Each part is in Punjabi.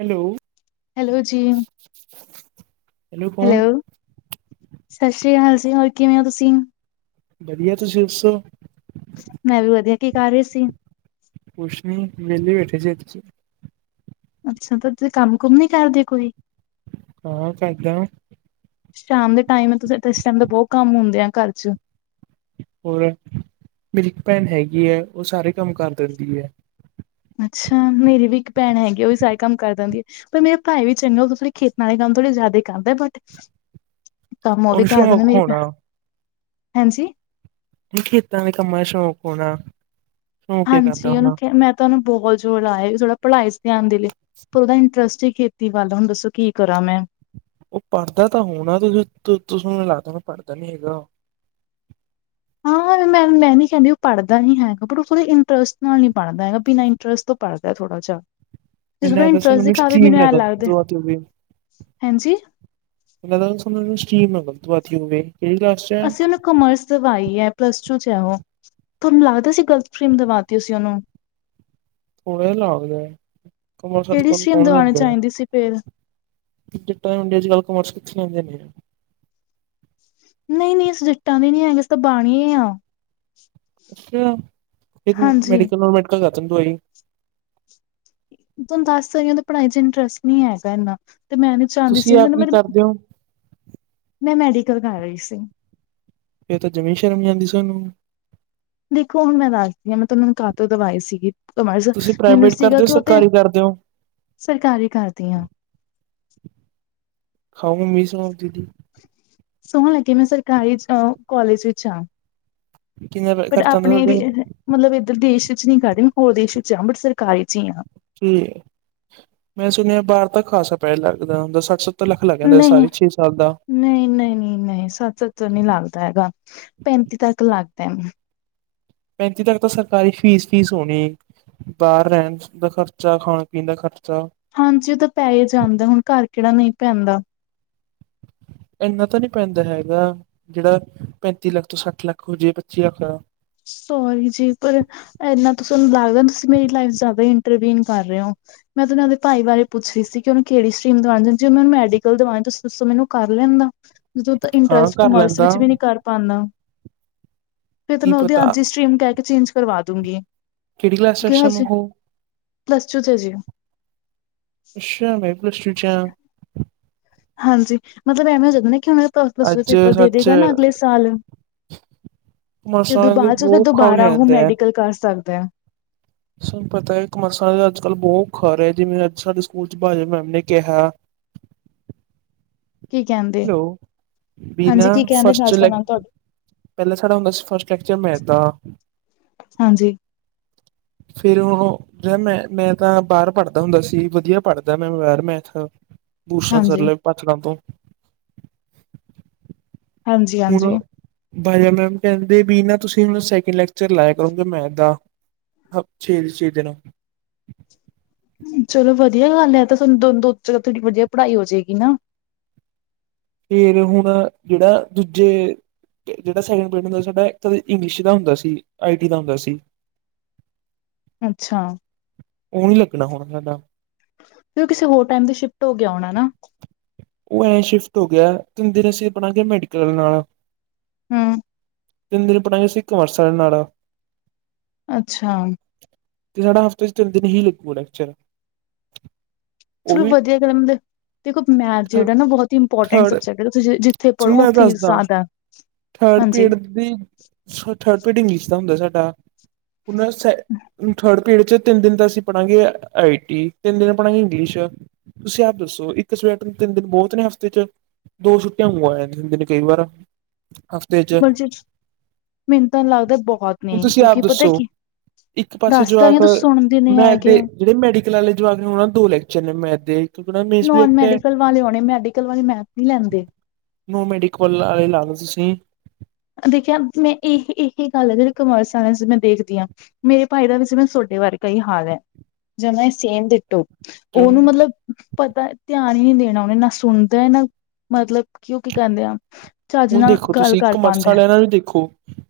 ਹੈਲੋ। ਹੈਲੋ ਜੀ, ਹੈਲੋ। ਸਤਿ ਸ੍ਰੀ ਅਕਾਲ ਜੀ ਹੋਰ ਕਿਵੇਂ ਹੋ ਤੁਸੀਂ? ਵਧੀਆ, ਤੁਸੀਂ ਦੱਸੋ? ਮੈਂ ਵੀ ਵਧੀਆ ਕੀ ਕਰ ਰਹੀ ਸੀ। ਕੁਸ਼ਨੀ ਵੇਲੇ ਬੈਠੇ ਸੀ ਅਸੀਂ ਤੇ। ਅੱਛਾ! ਤਾ ਤੁਸੀਂ ਕੰਮ-ਕੁੰਮ ਨੀ ਕੱਰਦੇ ਕੋਈ? ਹਾਂ, ਕਰਦਾ ਸ਼ਾਮ ਦੇ ਟਾਈਮ ਤੁਸੀਂ ਤਾਂ ਇਸ ਟਾਈਮ ਦਾ ਬਹੁਤ ਕੰਮ ਹੁੰਦੇ ਆ ਘਰ ਚ। ਹੋਰ, ਮੇਰੀ ਇਕ ਪੈਨ ਹੈਗੀ ਐਂ, ਓਹ ਸਾਰੇ ਕੰਮ ਕਰ ਦੇੰਦੀ ਐ। ਅੱਛਾ! ਮੇਰੀ ਵੀ ਇੱਕ ਭੈਣ ਹੈਗੀ ਆ ਓਹ ਵੀ ਸਾਰੇ ਕੰਮ ਕਰ ਦੇੰਦੀ ਏ। ਪਰ ਮੇਰੇ ਭਾਈ ਵੀ ਚੰਗਾ ਉਦੋਂ ਥੋੜੇ ਖੇਤਾਂ ਆਏ ਕੰਮ ਥੋੜ੍ਹੇ ਜਾਦਾ ਈ ਕਰਦੈ ਬਟ ਕੰਮ ਉਹ ਵੀ ਉਹਨੂੰ ਕਰ ਦਿੰਦੇ ਸ਼ੌਕ ਮੇਰੀ ਹੋਣਾ 'ਭੈਣ' ਹਾਂਜੀ। ਨੀ ਖੇਤਾਂ ਦੇ ਕੰਮਾ ਦਾ ' ਸੋ਼ਕ' ਪੋਣਾ। ਹਾਂਜੀ, ਉਹਨੂੰ ਮੈਂ ਤਾਂ ਉਹਨੂੰ ਬਹੁਤ ਜ਼ੋਰ ਲਾਇਆ ਥੋੜਾ ਪੜ੍ਹਾਈ' ਧਿਆਨ ਦੇ ਲਈ, ਪਰ ਉਹਦਾ ਇੰਟਰਸਟ ਹੀ ਕੀ। ਤੀ ਵੱਲ ਹੁਣ ਦੱਸੋ ਕੀ ਕਰਾਂ ਮੈਂ? ਉਹ ਪੜ੍ਹਦਾ ਤਾਂ ਹੋਣਾ, ਤੁਸੀਂ ਤੋ ਨੂੰ ਲੱਗਦਾ ਹੋਨਾ ਪੜ੍ਹਦਾ' ਨੀ ਹੈਗਾ। ਹਾਂ, ਏ ਮੈਂ, ਮੈਂ ਨੀ ਕਾਹਦੀ, ਓਹ ਪੜ੍ਹਦਾ ਨੀ ਹੈਗਾ ਪਰ ਓਹ ਪੁਰੇ ਇੰਟਰਸਟ ਨਾਲ ਨੀ ਪੜ੍ਹਦਾ ਹੈਗਾ। ਬਿਨਾਂ ਇੰਟਰਸਟ ਤੋਂ ਪੜਦਾ ਥੋੜਾ ਜਿਹਾ ਜਿਸ ਮੈਨੂੰ ਲੱਗਦਾ ਇੰਟਰਸਟ' ਸਾਨੂੰ ਦਿਖਾਵੇ ਸਟਰੀਮ ਨਾ ਮੈਨੂੰ ਲੱਗਦਾ। ਗਲਤ ਆਤੀ ਹੋਵੇ ਹਂਜੀ। [unintelligible] ਕਿਹੜੀ ਕਲਾਸ ਵਿੱਚ। ਅਸੀਂ ਉਹਨੂੰ ਕਾਮਰਸ ਦਵਾਈ ਹੈ, ਪਲੱਸ ਟੂ 'ਚ' ਹੈ ਉਹ। ਤਹਾਨੂੰ ਲੱਗਦਾ ਸੀ, ਗਲਤ' ਫਰੇੇਮ ਦਿਵਾ ਦਿੱਤੀ ਅਸੀਂ ਓਹਨੂੰ। ਥੋੜਾ ਜ ਲਾਗਦੇ ਕਮਲ ਸਤ ਕਿਹੜੀ ਕੋਲ, ਸਟਰੀਮ ਕੌਣ ਦਵਾਉਣੀ ਲੈਂਦਾ ਆ। ਚਾਹੀਦੀ ਸੀ ਫੇਰ [unintelligible] ਕੀ ਕੀਤੈ ਹੋੰਡੇਚੀ ਗੱਲ ਕ ਵਾਪਸੀ ਪੁੱਛ ਲੈਂਦੇ ਹੈਗੇ ਆ। ਨਹੀਂ, ਨਹੀਂ ਅਸੀ ਜੱਟਾਂ ਦੇ ਨਹੀ ਹੈਗੇ ਅਸੀ ਬਾਣੀਏ ਆ। ਅੱਛੀਆਂ, ਇੱਕ ਹਾਂਜੀ ਮੈਡੀਕਲ ਨੂੰ ਮੈਡਕਲ ਖਾ ਤੂੰ ਹੀ। [unintelligible] ਤੈਨ ਦੱਸ ਰਈਆਂ, ਓਦਾ ਪੜ੍ਹਾਈ ਚ ਇੰਟਰਸਟ ਨੀ ਹੈਗਾ ਏਨਾ ਤੇ ਮੈਂ ਨੀ ਚਾਉੰਦੀ ਤੁਸੀਂ ਸੀ। ਆਪ ਮੈਨੂੰ ਕੀ ਮੇਰੇ ਕਰਦੇ ਹੋ ਮੈਂ ' ਮੈਡੀਕਲ ' ਕਰ ਰਹੀ ਸੀ। ਫੇਰ ਤੇ ਜਮੀਂ ਸ਼ਰਮ' ਨੀ ਆਂਦੀ ਤੁਹਾਨੂੰ। ਦੇਖੋ ਹੁਣ ਮੈਂ ਦਾਸਦੀ ਹਾਂ, ਮੈਂ ਤਹਾਨੂੰ ਕਾਹਤੋਂ ਦਵਾਈ ਸੀਗੀ। ਕਮਾਸ ਸੀ, ਤੁਸੀਂ ਮੈਨੂੰ ਪ੍ਰਾਈਵੇਟ ਸੀਗਾ ਕਰਦੇ ਹੋ ਕਿ ਓ ਤੇ ਸਰਕਾਰੀ ਕਰਦੇ ਹੋ ਸਰਕਾਰੀ' ਕਰਦੀ ਆਂ। ਖਾਓ ਮੱਮੀ ਦੀ ਸੋਂਹ ਆਪਦੀ ਦੀ। ਸੋਹ ਲੱਗੇ, ਮੈਂ ਸਰਕਾਰੀ ਜੋ ਕੋਲਜ ਵਿੱਚ ਆਂ ਕਿੰਨਾ ਪਰ ਖਰਚਾ ਆਉਂਦਾ ਆਪਣੇ ਰਿ ਤੁਹਾਡੇ ਮਤਲਬ ਇੱਧਰ ਦੇਸ਼ ਵਿੱਚ ਨਹੀਂ ਕਰਦੀ, ਮੈਂ ਹੋਰ ਦੇਸ਼ ਵਿੱਚ ਆਂ ਬਟ ਸਰਕਾਰੀ 'ਚ' ਹੀ ਹਾਂ। ਕੀ ਏ, ਮੈਂ ਸੁਣਿਆ ਬਾਰ ਤਾਂ ਖਾਸਾ ਪੈਸਾ ਲੱਗਦਾ ਹੁੰਦਾ, ਸੱਠ-ਸੱਤਰ ਲੱਖ ਲੱਗ ਜਾਂਦਾ ਨਹੀਂ ਸਾਡੇਂ ਛੇ ਸਾਲ ਦਾ। ਨਹੀਂ, ਨਹੀਂ, ਨਹੀਂ ਨਹੀਂ, ਸੱਠ-ਸੱਤਰ ਨੀ ਲੱਗਦਾ ਹੈਗਾ ਪੈਂਤੀਂ ਤੱਕ ਲੱਗਦੈ। ਪੈਂਤੀ ਤੱਕ ਤਾਂ 'ਸਰਕਾਰੀ' ਫੀਸ- ਫੀਸ ਹੋਣੀ। ਬਾਹਰ ਰਹਿਣ ਦਾ ਖਰਚਾ, ਖਾਣ ਪੀਣ ਦਾ ਖਰਚਾ। ਹਾਂਜੀ, ਓਹ ਤਾਂ ਪੈ ਹੇ ਜਾਂਦਾ ਹੁਣ ਘਰ ਕਿੜੇ ਨਹੀਂ ਪੈਂਦਾ। ਏਨਾ ਤਾਂ ਨੀ ਪੈਂਦਾ ਹੈਗਾ, ਜਿਹੜਾ ਪੈਂਤੀ ਲੱਖ ਤੋਂ ਸੱਠ ਲੱਖ ਹੋ ਜੇ ਪੈਤੀਂ ਲੱਖ ਹੋਜੇ। ਸੋਰੀ ਜੀ ਪਰ ਨਾਂ ਲੱਗਦਾ, ਤੁਸੀ ਮੇਰੀ ਲਾਈਫ 'ਚ' ਇੰਟਰਵੀਨ ਕਰ ਰਹੇ ਹੋ। ਮੈਂ ਤੇ ਔਨਾ ਦੇ ਭਾਈ ਬਾਰੇ ਪੁੱਛ ਰਹੀ ਸੀ, ਕਿ ਓਹਨੂੰ ਕੇਹੜੀ ਸਟਰੀਮ ਦਵਾੰ ਦੇਣਾ ਜੇ ਔਨੂੰ ਮੈਡੀਕਲ ਦਵਾਣ ਤੁਸੀਂ ਦਸੋੋ ਮੈਨੂੰ ਕਰ ਲੈਂਦਾ, ਜਦੋਂ ਤਾਂ ਹਾਂ ਇੰਟਰਸਟ ਕਰ ਕੋਮਰਸ ਲੈਂਦਾ ਵਿੱਚ ਵੀ ਨੀ ਕਰ ਪਾਦਾ। ਤੇ ਕੀ ਮੈਂ ਓਦੀ ਪਤਾ ਅੱਜ ਹੀ ਸਟਰੀਮ ਕਿਹ ਕੇ ਚੇਂਜ਼ ਕਰਵਾ ਦੂੰਗੀ। ਕਿਹੜੀ ਕਲਾਸ' ਚ ਹੈ, ਇਸ ਟੈਮ ਓਹ? ਪਲਸਟੂ ਚ' ਜੀ। ਅੱਛਾ ਮੈ ਵੀਂ ਪਲਸਟੂ ਚ [unintelligible] ਹਾਂਜੀ, ਮਤਲਬ ਐਵੇਂ ਹੋ ਜਾਂਦਾ ਨਾ ਕਿ ਉਹਨਾਂ ਪਲਸਟੂ ਦੇ ਅੱਜ ਪੇਪਰ ਦੇ ਸੱਚ ਦੇਗਾ ਨਾ ਅਗਲੇ ਸਾਲ ਤੇ ਕਮਰਸ ਉਦੋ ਵਾਲਿਆਂ ਦੇ ਬਾਅਦ ਚ' ਫੇਰ ਬਹੁਤ ਔਖਾ ਹੋ ਦੁਬਾਰਾ ਉਹ ਜਾਂਦਾ ਹੈ। ਮੈਡੀਕਲ ਕਰ ਸਕਦੇ ਆ। ਸਾਨੂੰ ਪਤਾ ਹੈ, ਕਮਰਸਾਂ ਅੱਜ ਕੱਲ੍ਹ ਬਹੁਤ ਖਰ ਹੈ, ਜਿਵੇਂ ਅੱਜ ਸਾਡੇ ਸਕੂਲ ਚ ਬਾਜਪ ਮੈਮ ਨੇ ਕਿਹਾ। ਕੀ ਕਹਿੰਦੇ ਹੈਲੋ ਹਾਂਜੀ ਬਿਨਾ ਕੀ ਕਹਿੰਦੇ ਫਸ਼ਟ ਨਾਜਮਾ ਲੈ। ਮੈਮ ਤੁਹਾਡੇ ਪਹਿਲਾਂ ਸਾਡਾ ਹੁੰਦਾ ਫਸਟ ਲੈਕਚਰ 'ਮੈਥ' ਦਾ। ਹਾਂਜੀ। ਫਿਰ ਓਹ ਜ ਮੈਂ, ਮੈਂ ਤਾਂ ਬਾਹਰ ਪੜ੍ਹਦਾ ਹੁੰਦਾ ਸੀ, ਵਧੀਆ ਪੜ੍ਹਦਾ ਮੈਂ ਬਾਹਰ ਮੈਥ। ਭੂਸ਼ਣ ਹਾਂਜੀ ਸਰਲੇ ਪਾਥਕਾਮ ਤੋਂ। ਹਾਂਜੀ ਹੁਣ, ਹਾਂਜੀ ਡਾਹੀ ਐਮ ਐਮ ਕਿਹਦੇ ਬੀ ਨਾ, ਤੁਸੀਂ ਹੁਣ ਸੈਕਿੰਡ ਲੈਕਚਰ ਲਾਇਆ ਕਰੋਗੇ ਮੈਥ ਦਾ। ਹਾ ਛੇ, ਛੇ ਦਿਨ। ਚਲੋ, ਵਧੀਆ ਗੱਲ ਐ, ਤਾਂ ਸਾਨੂੰ ਦੋ, ਦੋ ਤੇਰੇ ਹੱਥੋਂ ਕੀ ਵਧੀਆ ਪੜ੍ਹਾਈ ਹੋਜੇ ਗੀ ਨਾਂ। ਫੇਰ ਹੁਣ ਜਿਹੜਾ ਆਂ ਦੂਜੇ ਜਿਹੜਾ ਸੈਡੇ ਪਿੰਡ ਦਾ ਸੂਬਾ ਏ ਤੇ ਔਦੇ ਇੰਗਲਿਸ਼ ਦਾ ਹੁੰਦਾ ਸੀ, ਆਈ ਟੀ ਦਾ ਹੁੰਦਾ ਸੀ। ਅੱਛਾ। ਉਹ ਨੀ ਲੱਗਣਾ ਹੋਣਾ ਸਾਡਾ। ਫਿਰ ਉਹ ਕਿਸੇ ਹੋਰ ਟਾਈਮ ਤੇ ਸ਼ਿਫਟ ਹੋ ਗਿਆ ਹੋਣਾ ਨਾ। ਉਹ ਐਂ ਸ਼ਿਫਟ ਹੋ ਗਿਆ ਤਿੰਨ ਦਿਨ ਅਸੀਂ ਬਣਾਗੇ ਮੈਡੀਕਲ ਆਲਿਆ ਨਾਲ, ਹਮ [inaudible] ਤਿੰਨ ਦਿਨ ਪੜ੍ਹਾ ਗੇ ਅਸੀਂ ਕਮਰਸ ਆਲਿਆ ਨਾਲ, ਅੱਛਾ। ਤੇ ਸਾਡਾ ਹਫ਼ਤੇ ਚ ਤਿੰਨ ਦਿਨ ਹੀ ਲਗੂ ਲੈਕਚਰ, ਉਹ ਚਲੋ ਵੀ ਵਧੀਆ ਗੱਲ ਆ। ਦੇਖੋ ਮੈਥ ਜਿਹੜਾ ਨਾ ਬਹੁਤ ਹੀ ਇੰਪੋਰਟੈਂਟ ਥਰਡ ਸਬਜੈਕਟ ਹੈ ਤੁਸੀਂ ਜਿੱਥੇ ਸੁਣ ਪੜ੍ਹੋ ਮੈਂ ਉੱਥੇ ਹੀ ਦੱਸਦਾ ਜ਼ਿਆਦਾ ਥਰਡ ਹਾਂਜੀ ਪੇਡ ਦੀ ਥਰਡ ਪੇਡ ਇੰਗਲਿਸ਼ ਦਾ ਹੁੰਦਾ ਸਾਡਾ, ਹੁਣ ਸ ਥਰਡ ਪੀਰੀਅਡ ਚ, ਤਿੰਨ ਦਿਨ ਤਾਂ ਅਸੀਂ ਪੜਾਂਗੇ ਆਈ ਟੀ ਤਿੰਨ ਦਿਨ ਪੜਾਂਗੇ ਇੰਗਲਿਸ਼ ਤੁਸੀਂ ਆਪ ਦੱਸੋ ਇੱਕ ਸਵੈਜਕਟ ਤਿੰਨ ਦਿਨ ਬਹੁਤ ਨੇ ਹਫ਼ਤੇ ਚ? ਦੋ ਛੁੱਟੀਆਂ ਉ ਆ ਜਾਂਦੀਆ ਕਈ ਵਾਰ, ਹਫ਼ਤੇ ਚ, ਬਜਟ ਮੈਨੂੰ ਤਾ ਲੱਗਦਾ ਬਹੁਤ ਨੇ ਹੁਣ ਤੁਸੀਂ ਆਪ ਕਿਉਂਕਿ ਪਤਾ ਦੱਸੋ ਕੀ ਇੱਕ ਪਾਸੇ ਦੱਸ ਤਾ ਰਹੀ ਆ ਜਵਾਕ ਤੁਸੀਂ ਸੁਣਦੇ ਨੀ ਮੈਥ ਹੈਗੇ। ਦੇ ਜਿਹੜੇ ਮੈਡੀਕਲ ਵਾਲੇ ਜਵਾਬ ਨੇ ਉਹਨਾਂ ਦੋ ਲੈਕਚਰ ਨੇ ਮੈਥ ਦੇ। ਕਿਉਂਕਿ ਉਹਨਾਂ ਮੇਨ ਨੋਨ ਸਬਜੈਕਟ ਹੈ ਮੈਡੀਕਲ ਵਾਲੇ ਆਉਣੇ ਮੈਡੀਕਲ ਵਾਲੇ ਮੈਥ ਨੀ ਲੈਂਦੇ, ਨੋਨ ਮੈਡੀਕਲ ਵਾਲੇ ਲਾਗੇ ਤੁਸੀਂ, ਦੇਖਿਆ ਮੈਂ ਇਹ ਇਹਹੀ ਗੱਲ ਹੈ ਜਿਹੜੇ ਕਮਰਸ ਮੈਂ ਦੇਖਦੀ ਹਾਂ, ਮੇਰੇ ਭਾਈ ਦਾ ਵਿੱਚ ਮੈਂ ਤੁਹਾਡੇ ਵਰਗਾ ਈ ਹਾਲ ਹੈ ਜਮਾ ਈ ਸੇਮ ਡਿਟੋ, ਉਹਨੂੰ ਮਤਲਬ ਪਤਾ ਧਿਆਨ ਹੀ ਨਹੀਂ ਦੇਣਾ ਉਹਨੇ ਨਾ ਸੁਣਦਾ ਨਾ ਮਤਲਬ ਕਿ ਉਹ ਕੀ ਕਹਿੰਦੇ ਆ, ਚੱਜ ਹੁਣ ਨਾਲ ਦੇਖੋ ਗੱਲ ਤੁਸੀਂ ਕਰ ਕਮਰਸ ਪਾਉਂਦਾ ਵਾਲਿਆਂ ਨਾਲ ਵੀ ਦੇਖੋ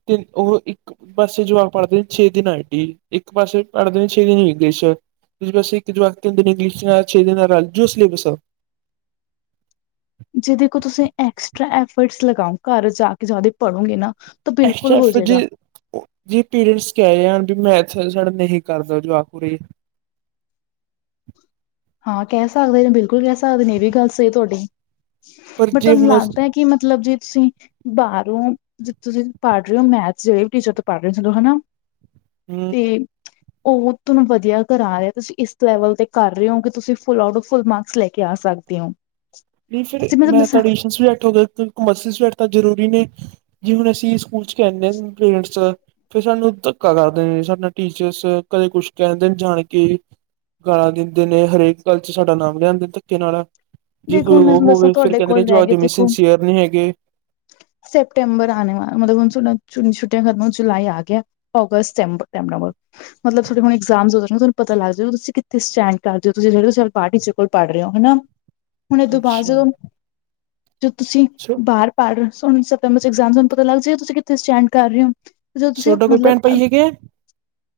ਤੇ ਉਹ ਇੱਕ ਇੱਕ ਪਾਸੇ ਜਵਾਬ ਪੜ੍ਹਦੇ ਨੇ ਛੇ ਦਿਨ ਆ ਇੰਡੀ ਇੱਕ ਪਾਸੇ ਪੜ੍ਹਦੇ ਨੇ ਛੇ ਦਿਨ ਇੰਗਲਿਸ਼, [unintelligible] ਜਿਦੇ ਕੋਲ ਤੁਸੀਂ ਐਕਸਟਰਾ ਇਫਰਟਸ ਲਗਾਓ ਘਰ ਜਾ ਕੇ ਜਿਆਦੇ ਪੜੋਗੇ ਨਾ ਤਾਂ ਬਿਲਕੁਲ ਐਕਸਟਰਾ ਹੋ ਐਫਰਟ ਜਾਏਗਾ। ਜੇ ਜੇ ਪੇਰੈਂਟਸ ਕਹਿ ਰਹੇ ਹਨ ਵੀ ਮੈਥ ਸਾਡਾ ਨਹੀਂ ਕਰਦਾ ਜਵਾਖ ਉਰੇ, ਹਾਂ ਕਹਿ ਸਕਦੇ ਨੇ ਬਿਲਕੁਲ ਕਹਿ ਸਕਦੇ ਨੇ ਇਹ ਵੀ ਗੱਲ ਸਹੀ ਤੁਹਾਡੀ, ਪਰ ਬਟ ਜੇ ਤੁਹਾਨੂੰ ਹੁਣ ਲੱਗਦਾ ਕੀ ਮਤਲਬ ਜੇ ਤੁਸੀਂ ਬਾਹਰੋਂ ਜੇ ਤੁਸੀਂ ਪੜ੍ਹ ਰਹੇ ਹੋ ਮੈਥ ਜਿਹੜੇ ਵੀ ਟੀਚਰ ਤੋਂ ਪੜ੍ਹ ਰਹੇ ਚਲੋ ਹਨਾ, ਹੂੰ। ਤੇ ਉਹ ਤੁਹਾਨੂੰ ਵਧੀਆ ਕਰਾ ਰਿਹਾ ਤੁਸੀਂ ਇਸ ਲੈਵਲ ਤੇ ਕਰ ਰਹੇ ਹੋ ਤੁਸੀਂ full out of full marks ਲੈ ਕੇ ਆ ਸਕਦੇ ਹੋ, ਨਹੀਂ ਫਿਰ ਜੇ ਮੈਂ ਤੁਹਾਨੂੰ ਮੈ ਦੱਸਾਂ ਤੁਹਾਡੀ ਊਸ਼ਨ ਵੀ ਬੈਠੋ ਕਮਰਸਿਸ ਬੈਠ ਜ਼ਰੂਰੀ ਨੇ ਜੀ ਹੁਣ ਅਸੀਂ ਸਕੂਲ ਚ ਕਹਿੰਦੇ ਹਾਂ ਪੇਰੈਂਟਸ ਫਿਰ ਸਾਨੂੰ ਧੱਕਾ ਕਰਦੇ ਨੇ ਸਾਡਾ ਟੀਚਰਸ ਕਦੇ ਕੁਛ ਕਹਿੰਦੇ ਨੇ ਜਾਣ ਕੇ, ਗਾਲਾਂ ਦਿੰਦੇ ਨੇ ਹਰੇਕ ਗੱਲ ਚ ਸਾਡਾ ਨਾਮ ਲਿਆਂਦੇ ਨੇ ਧੱਕੇ ਨਾਲ। ਜੇ ਦੇਖੋ ਕੋਈ ਹੁਣ ਮੈਂ ਉਹ ਤੁਹਾਨੂੰ ਦੱਸਾਂ ਹੋਵੇ ਫਿਰ ਤੁਹਾਡੇ ਕਹਿੰਦੇ ਨੇ ਕੋਲ ਰਹਿ ਜਵਾਕ ਗਏ ਜਮੀ ਦੇਖੋ ਸਿੰਸੀਅਰ ਨਹੀਂ ਹੈਗੇ ਸੈਪਟੈਂਬਰ ਆਣੇ ਵਾਲਾ ਮਤਲਬ ਹੁਣ ਛੁੱਟੀਆ ਖ਼ਤਮ ਹੋਣ ਜੁਲਾਈ ਆ ਗਿਆ, ਆਗਸਤ ਸੰਤਵਰ ਨੰਬਵਰ। ਮਤਲਬ ਹੁਣ ਸੋਡੇ ਇਗਾਮਸ ਹੁਣ ਪਤਾ ਲੱਗਜੇ ਗਾ ਤੁਸੀ ਕਿੱਥੇ ਸਟੈਂਡ ਕਰਦੇ ਹੋ ਜਿਹੜੇ ਟੀਚਰ ਕੋਲ ਪੜ੍ਹ ਰਹੇ ਹੋ ਹਨਾ, ਹੁਣ ਇਹਦੋਂ ਬਾਅਦ, ਅੱਛਾ ਜੋ ਤੁਸੀਂ ਸੋ ਬਾਹਰ, ਪੜ੍ਹ ਸੋਨੂੰ ਸਤੰਬਰ ਇਗਾਮਸ ਪਤਾ ਲੱਗ ਜਾ ਤੁਸੀਂ ਕਿਥੇ ਸਟੈਂਡ ਕਰ ਰਹੇ ਹੋ, ਜਦੋਂ ਤੁਸੀਂ ਤੁਹਾਡਾ ਕੋਈ ਮਤਲਬ ਭੈਣ ਭਾਈ ਹੈਗੇ ਆ?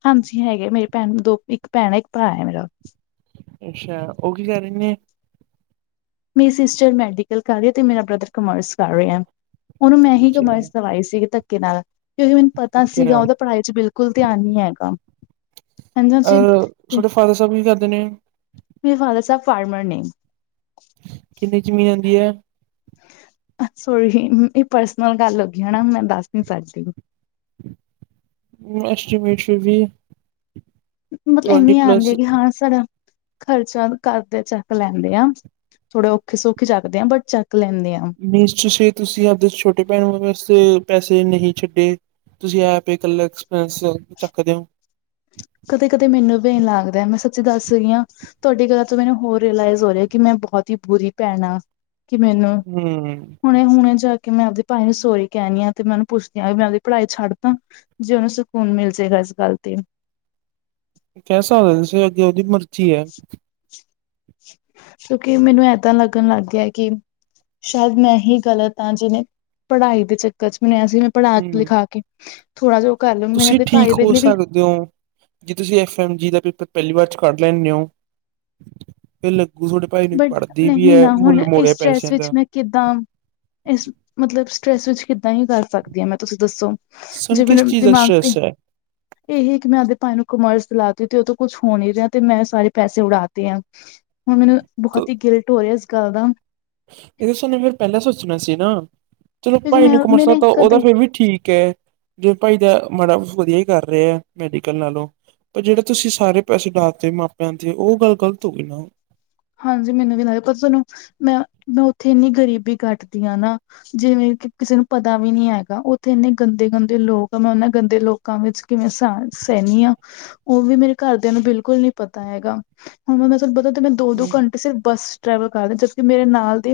ਹਾਂਜੀ ਹੈਗੇ, ਮੇਰੀ ਭੈਣ ਦੋ ਇੱਕ ਭੈਣ ਹੈ, ਇੱਕ ਭਰਾ ਹੈ ਮੇਰਾ ਅੱਛਾ ਉਹ ਕੀ ਕਹਿ ਰਹੇ ਨੇ? ਮੇਰੀ ਸਿਸਟਰ ਮੈਡੀਕਲ ਕਰ ਰਹੀ ਤੇ ਮੇਰਾ ਬ੍ਰਦਰ ਕਾਮਰਸ ਕਰ ਰਿਹਾ ਆ। ਉਹਨੂੰ ਮੈਂ ਹੀ ਬੱਚੇ ਕਮਰਸ ਦਵਾਈ ਸੀਗੀ ਧੱਕੇ ਨਾਲ, ਕਿਉਂਕਿ ਮੈਨੂੰ ਪਤਾ ਧੱਕੇ ਸੀਗਾ ਨਾਲ ਉਹਦਾ ਪੜ੍ਹਾਈ ਚ ਬਿਲਕੁਲ ਧਿਆਨ ਨੀ ਹੈਗਾ। ਹਾਂਜੀ ਹਾਂਜੀ। ਅ ਤੇ ਤੁਹਾਡੇ ਫਾਦਰ ਸਾਹਿਬ ਵੀ ਕਰਦੇ ਨੇ? ਮੇਰੇ ਫਾਦਰ ਸਾਹਿਬ ਫਾਰਮਰ ਨੇ। ਕਿੰਨੀ ਜ਼ਮੀਨ ਆਉਂਦੀ ਹੈ। ਸੌਰੀ ਇਹ ਪਰਸਨਲ ਗੱਲ ਹੋ ਗਈ ਹੈ ਨਾ ਮੈਂ ਦੱਸ ਨੀ ਸਕਦੀ। ਐਸਟਮੇਸੁ਼ ਵੀ [unintelligible] ਮਤਲਬ ਇਨੀ ਆਉਂਦੀ ਹੈ ਕਿ ਹਾਂ ਸਾਡਾ ਖਰਚਾ ਘਰ ਦੇ ਚੱਕ ਲੈਂਦੇ ਆ। ਥੋੜੇ ਔਖੇ ਸੌਖੇ ਚੱਕਦੇ ਆਾਂ ਬਟ ਚੱਕ ਲੈਂਦੇ ਆ। ਮੀਨਜ ਤੁਸੀਂ ਆਪਦੇ ਛੋਟੇ ਭੈਣ ਵਾਸਤੇ ਪੈਸੇ ਨਹੀਂ ਛੱਡੇ। ਤੁਸੀ ਆਪ ਹੀ ਕੱਲੇ ਐਕਸਪ੍ਰੈਸ ਚੱਕਦੇ ਹੋ। ਕਦੇ ਕਦੇ ਮੈਨੂੰ ਵੀ ਇਨ ਲੱਗਦਾ ਮੈਂ ਸੱਚੀ ਦੱਸ ਰਹੀ ਹਾਂ। ਤੁਹਾਡੀ ਗਲ ਤੋਂ ਮੈਨੂੰ ਹੋਰ ਰਿਲਾਈਜ਼ ਹੋ ਰਿਹਾ ਕਿ ਮੈਂ ਬਹੁਤ ਹੀ ਬੁਰੀ ਭੈਣ ਆ। ਕਿ ਮੈਨੂੰ ਹੂੰ ਹੁਣੇ-ਹੁਣੇ ਜਾ ਕੇ ਮੈਂ ਆਪਦੇ ਭਾਈ ਨੂੰ ਸੋਰੀ ਕਹਿਣੀ ਆ ਤੇ ਮੈਂਨੂੰ ਪੁੱਛਦੀ ਹਾਂ ਵੀ ਮੈਂ ਆਪਦੀ ਪੜ੍ਹ ਛੱਡਦਾਂ। ਜੇ ਉਹਨੂੰ ਸਕੂਨ ਮਿਲ ਜਾਏਗਾ ਇਸ ਗੱਲ ਤੇ। ਕਹਿ ਸਕਦੇ ਤੁਸੀਂ ਅੱਗੇ ਉਹਦੀ ਮਰਜ਼ੀ ਹੈ। ਕਿਉਂਕਿ ਮੈਨੂੰ ਏਦਾਂ ਲੱਗਣ ਲੱਗ ਗਿਆ ਕਿ। ਸ਼ਾਇਦ ਮੈਂ ਹੀ ਗ਼ਲਤ ਹਾਂ ਜਿਵੇਂ ਪੜ੍ਹਾਈ ਦੇ ਚੱਕਰ ਚ ਮੈਨੂੰ ਸੀ ਮੈਂ ਪੜ੍ਹਾ ਹੂੰ ਲਿਖਾ ਕੇ। ਥੋੜਾ ਜਿਹਾ ਉਹ ਕਰ ਲੂੰ ਮੈ ਆਪਣੇ ਭਾਈ ਦੇ ਵੇਲੇ ਵੀ। ਦਿਉ। ਜੇ ਤੁਸੀਂ ਐਫ ਐਮ ਜੀ ਦਾ ਪੇਪਰ ਪਹਿਲੀ ਵਾਰ ' ਕੱਢ ਲੈਂਦੇ ਹੋ ਫਿਰ ਲੱਗੂ ਤੁਹਾਡੇ। ਭਾਈ ਨੂੰ ਬਟ ਪੜ੍ਹਦੀ ਵੀ ਨਹੀਂ ਹੈ ਨਾ ਹੁਣ ਮੁੱਲ ਇਸ ਮੋੜਿਆ ਸਟਰੈਸ ਪੈਸਿਆਂ ਵਿੱਚ ਦਾ। ਮੈਂ ਕਿੱਦਾਂ ਇਸ ਮਤਲਬ ਸਟਰ੍ਰੈਸ ਵਿੱਚ ਕਿੱਦਾਂ ਹੀ ਕਰ ਸਕਦੀ ਹਾਂ ਮੈਂ ਤੁਸੀਂ ਦੱਸੋ? ਸਾਨੂੰ ਜੇ ਮੇਰੇ ਕਿਸ ਚੀਜ਼ ਦਾ ਦਿਮਾਗ ਤੇ ਸਟਰੈਸ ਹੈ ਇਹੀ ਕਿ ਮੈਂ ਆਪਦੇ ਭਾਈ ਨੂੰ ਕਾਮਰਸ ਦਿਲਾਤੀ ਤੇ ਉਹ ਤੋਂ ਕੁਛ ਹੋ ਨੀ ਰਿਹਾ ਤੇ ਮੈਂ ਸਾਰੇ ਪੈਸੇ ਉਡਾਤੇ ਆ। ਹੁਣ ਮੈਨੂੰ ਬਹੁਤ ਹੀ ਗਿਲਟ ਹੋ ਰਿਹਾ ਇਸ ਗੱਲ ਦਾ। ਇਹ ਸਾਨੂੰ ਤਾਂ ਫਿਰ ਪਹਿਲਾਂ ਸੋਚਣਾ ਸੀ ਨਾ ਚਲੋ ਕਿਉਂਕਿ ਭਾਈ ਮੈਂ ਨੂੰ ਕਮਰਸ ਮੇਰੇ ਦਿਲਾਤਾ ਉਹ ਕਦੇ ਫੇਰ ਵੀ ਠੀਕ ਹੈ। ਜੇ ਭਾਈ ਤਾਂ ਮਾੜਾ ਕੁਛ ਵਧੀਆ ਹੀ ਕਰ ਰਿਹੇ ਆ ਮੈਡੀਕਲ ਨਾਲੋਂ। ਪਰ ਜਿਹੜੇ ਤੁਸੀਂ ਸਾਰੇ ਪੈਸੇ ਲਾਤੇ ਮਾਪਿਆਂ ਦੇ ਉਹ ਗੱਲ ਗ਼ਲਤ ਹੋ ਗਈ ਨਾ। ਹਾਂਜੀ ਮੈਨੂੰ ਵੀ ਲੱਗਦਾ ਪਤਾ ਤੁੈਨੂੰ ਮੈਂ ਮੈਂ ਉੱਥੇ ਇੰਨੀ ਗਰੀਬੀ ਕੱਟਦੀ ਹਾਂ ਨਾ। ਜਿਵੇਂ ਕਿ ਕਿਸੇ ਨੂੰ ਪਤਾ ਵੀ ਨੀ ਹੈਗਾ ਉੱਥੇ ਇੰਨੇ ਗੰਦੇ-ਗੰਦੇ ਲੋਕ ਆ। ਮੈਂ ਉਹਨਾ ਗੰਦੇ ਲੋਕ ਲੋਕਾਂ ਵਿੱਚ ਕਿਵੇਂ ਸਾ ਸਹਿਣੀ ਆ। ਉਹ ਵੀ ਮੇਰੇ ਘਰਦਿਆਂ ਨੂੰ ਬਿਲਕੁਲ ਨਹੀਂ ਪਤਾ ਹੈਗਾ। ਹੁਣ ਮ ਤੁਹਾਨੂੰ ਪਤਾ ਮੈਂ ਦੋ ਹਮ ਘੰਟੇ ਸਿਰਫ ਬੱਸ ਟ੍ਰੈਵਲ ਕਰਦੇ। ਜਦਕਿ ਮੇਰੇ ਨਾਲ ਦੀ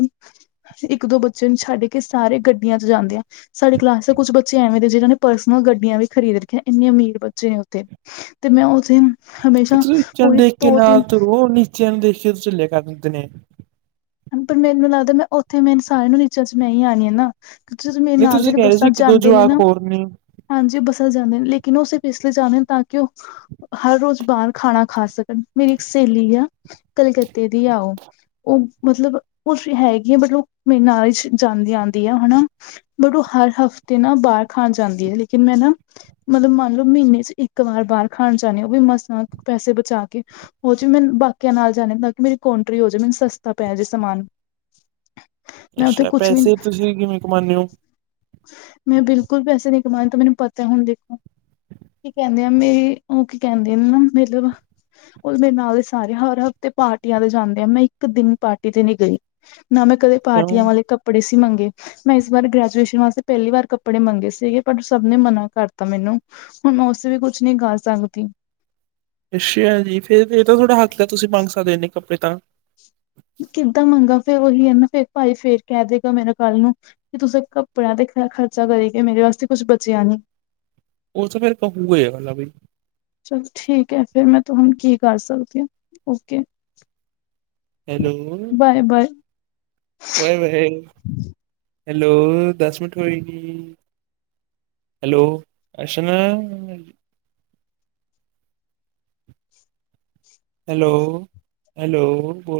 ਇੱਕ ਦੋ ਬੱਚੇ ਨੂੰ ਛੱਡ ਕੇ ਸਾਰੇ ਗੱਡੀਆਂ ਚ ਜਾਂਦੇ ਆਂ। ਸਾਡੀ ਕਲਾਸ ਦੇ ਕੁਛ ਬੱਚੇ ਐਵੇਂ ਦੇ ਜਿਨਾਂ ਨੇ ਪਰਸਨਲ ਗੱਡੀਆਂ ਵੀ ਖਰੀਦ ਰੱਖੀਆਂ। ਇੰਨੇ ਅਮੀਰ ਬੱਚੇ ਨੇ ਉੱਥੇ ਤੇ ਮੈਂ ਉਹ ਦਿਨ। ਫਿਰ ਤੁਸੀਂ ਉੱਚਿਆਂ ਨੂੰ ਦੇਖ ਕੇ ਨਾਲ ਤੁਰੋ ਨੀਚਿਆਂ ਨੂੰ ਦੇਖ ਕੇ ਚੱਲਿਆ ਕਰਦੇ ਨੇ। ਪਰ ਮੈਨੂੰ ਲੱਗਦਾ ਮੈਂ ਉੱਥੇ ਮੇਨ ਸਾਰਿਆਂ ਨੂੰ ਨੀਚਾਂ ਚ ਮੈਂ ਹੀ ਆਉਣੀ ਆ ਨਾ। ਜਦ ਮੇਰੇ ਨਹੀਂ ਨਾਲ ਤੁਸੀਂ ਜਿਹੜੇ ਕਹਿ ਰਹੇ ਸੀ ਬੱਸਾਂ ਇੱਕ ਚ ਦੋ ਆਦੇ ਨੇ ਜਵਾਕ ਨਾ। ਹੋਰ ਨੇ ਹਾਂਜੀ ਉਹ ਬਸਾਂ ਵਿੱਚ ਜਾਂਦੇ ਨੇ। ਲੇਕਿਨ ਉਹ ਸਿਰਫ ਇਸ ਲਈ ਜਾਂਦੇ ਨੇ ਤਾਂ ਕਿ ਉਹ। ਹਰ ਰੋਜ਼ ਬਾਹਰ ਖਾਣਾ ਖਾ ਸਕਣ। ਮੇਰੀ ਇੱਕ ਸਹੇਲੀ ਆ ਕਲਕੱਤੇ ਦੀ ਆ ਉਹ। ਉਹ ਮਤਲਬ ਕੁਛ ਹੈਗੀ ਆ ਬਟ ਉਹ ਮੇਰੇ ਨਾਲ ਜਾਂਦੀ ਆਉਂਦੀ ਆ। ਹਨਾ ਬਟ ਉਹ ਹਰ ਹਫ਼ਤੇ ਨਾ ਬਾਹਰ ਖਾਣ ਜਾਂਦੀ ਹੈ ਲੇਕਿਨ ਮੈਂ ਨਾ। ਮਤਲਬ ਮੰਨ ਲਓ ਮਹੀਨੇ ਚ ਇੱਕ ਵਾਰ ਬਾਹਰ ਖਾਣ ਜਾਂਦੇ ਹਾਂ। ਉਹ ਵੀ ਮਸਾ ਪੈਸੇ ਬਚਾ ਕੇ ਉਹਦੇ ਵਿੱਚ ਵੀ ਮੈਨੂੰ ਬਾਕੀਆਂ ਨਾਲ ਜਾਣੇ ਤਾਂ ਕਿ ਮੇਰੀ ਕੋਂਂਟਰੀ ਹੋ ਜਾਵੇ। ਮੈਨੂੰ ਸਸ ਤਾਂ ਪੈ ਜੇ ਸਮਾਨ ਮੈਂ ਉੱਥੇ ਅੱਛਾ ਕੁਛ ਵੀ ਪੈਸੇ ਤੁਸੀ ਕਿਵੇਂ ਕਮਾਂਨੇ ਹੋ। ਮੈਂ ਬਿਲਕੁਲ ਪੈਸੇ ਨਹੀ ਕਮਾਨੇ ਤਾਂ ਮੈਨੂੰ ਪਤਾ ਹੁਣ ਦੇਖੋ। ਕੀ ਕਹਿੰਦੇ ਆ ਮੇਰੀ ਉਹ ਕੀ ਕਹਿੰਦੇ ਨਾ ਮਤਲਬ ਬ ਮੇਰੇ ਨਾਲ ਦੇ ਸਾਰੇ ਹਰ ਹਫ਼ਤੇ ਪਾਰਟੀਆਂ ਦੇ ਜਾਂਦੇ ਆ ਮੈਂ ਇੱਕ ਦਿਨ ਪਾਰਟੀ ਤੇ ਨੀ ਗਈ ਨਾ ਮੈਂ ਕਦੇ ਕਿਉਂ ਪਾਰਟੀਆਂ ਵਾਲੇ ਕੱਪੜੇ ਸੀ ਮੰਗੇ ਮੈਂ ਇਸ ਬਾਰ ਗ੍ਰੈਜੂਏਸ਼ਨ ਵਾਸਤੇ ਪਹਿਲੀ ਵਾਰ ਕੱਪੜੇ ਮੰਗੇ ਸੀਗੇ ਪਰ ਸਭ ਨੇ ਮਨਾ ਕਰਤਾ ਮੈਨੂੰ। ਹੁਣ ਉਸ ਵੀ ਕੁਛ ਨੀ ਕਰ ਸਕਦੀ। ਅੱਛਾ ਹ ਜੀ ਫੇਰ ਇਹ ਤਾਂ ਤੁਥੋੜਾ ਹਥ ਲ ਤੁਸੀਂ ਮੰਗ ਸਕਦੇ ਇਹਨੇ ਕੱਪੜੇ ਤਾਂ ਕਿੱਦਾਂ ਮੰਗਾ ਫੇਰ ਉਹੀ ਐ ਨਾ ਫੇਰ ਭਾਈ ਫੇਰ ਕਹਿ ਦੇਗਾ ਮੇਰਾ ਕੱਲ ਨੂੰ। ਤੇ ਤੁਸੀ ਕੱਪੜਿਆਂ ਤੇ ਖਰਚਾ ਕਰੀਗੇ ਮੇਰੇ ਵਾਸਤੇ ਕੁਛ ਬਚਿਆ ਨਹੀਂ। ਉਹ ਤੇ ਫਿਰ ਕਾਫੀ ਹੋਏ ਗਾ। ਚਲ ਠੀਕ ਹੈ, ਫੇਿਰ ਮੈਂ ਤੁਹਾਨੂੰ ਕੀ ਕਰ ਸਕਦੀ ਹ ਓਕੇ। ਹੈਲੋ। Bye -bye. ਵਾਏ- ਵਏ ਹੈਲੋ, ਦਸ ਮਿੰਟ ਹੋਏ ਨ, ਹੈਲੋ, ਅਸ਼ਨਾ ਹੈਲੋ- ਹੈਲੋੋ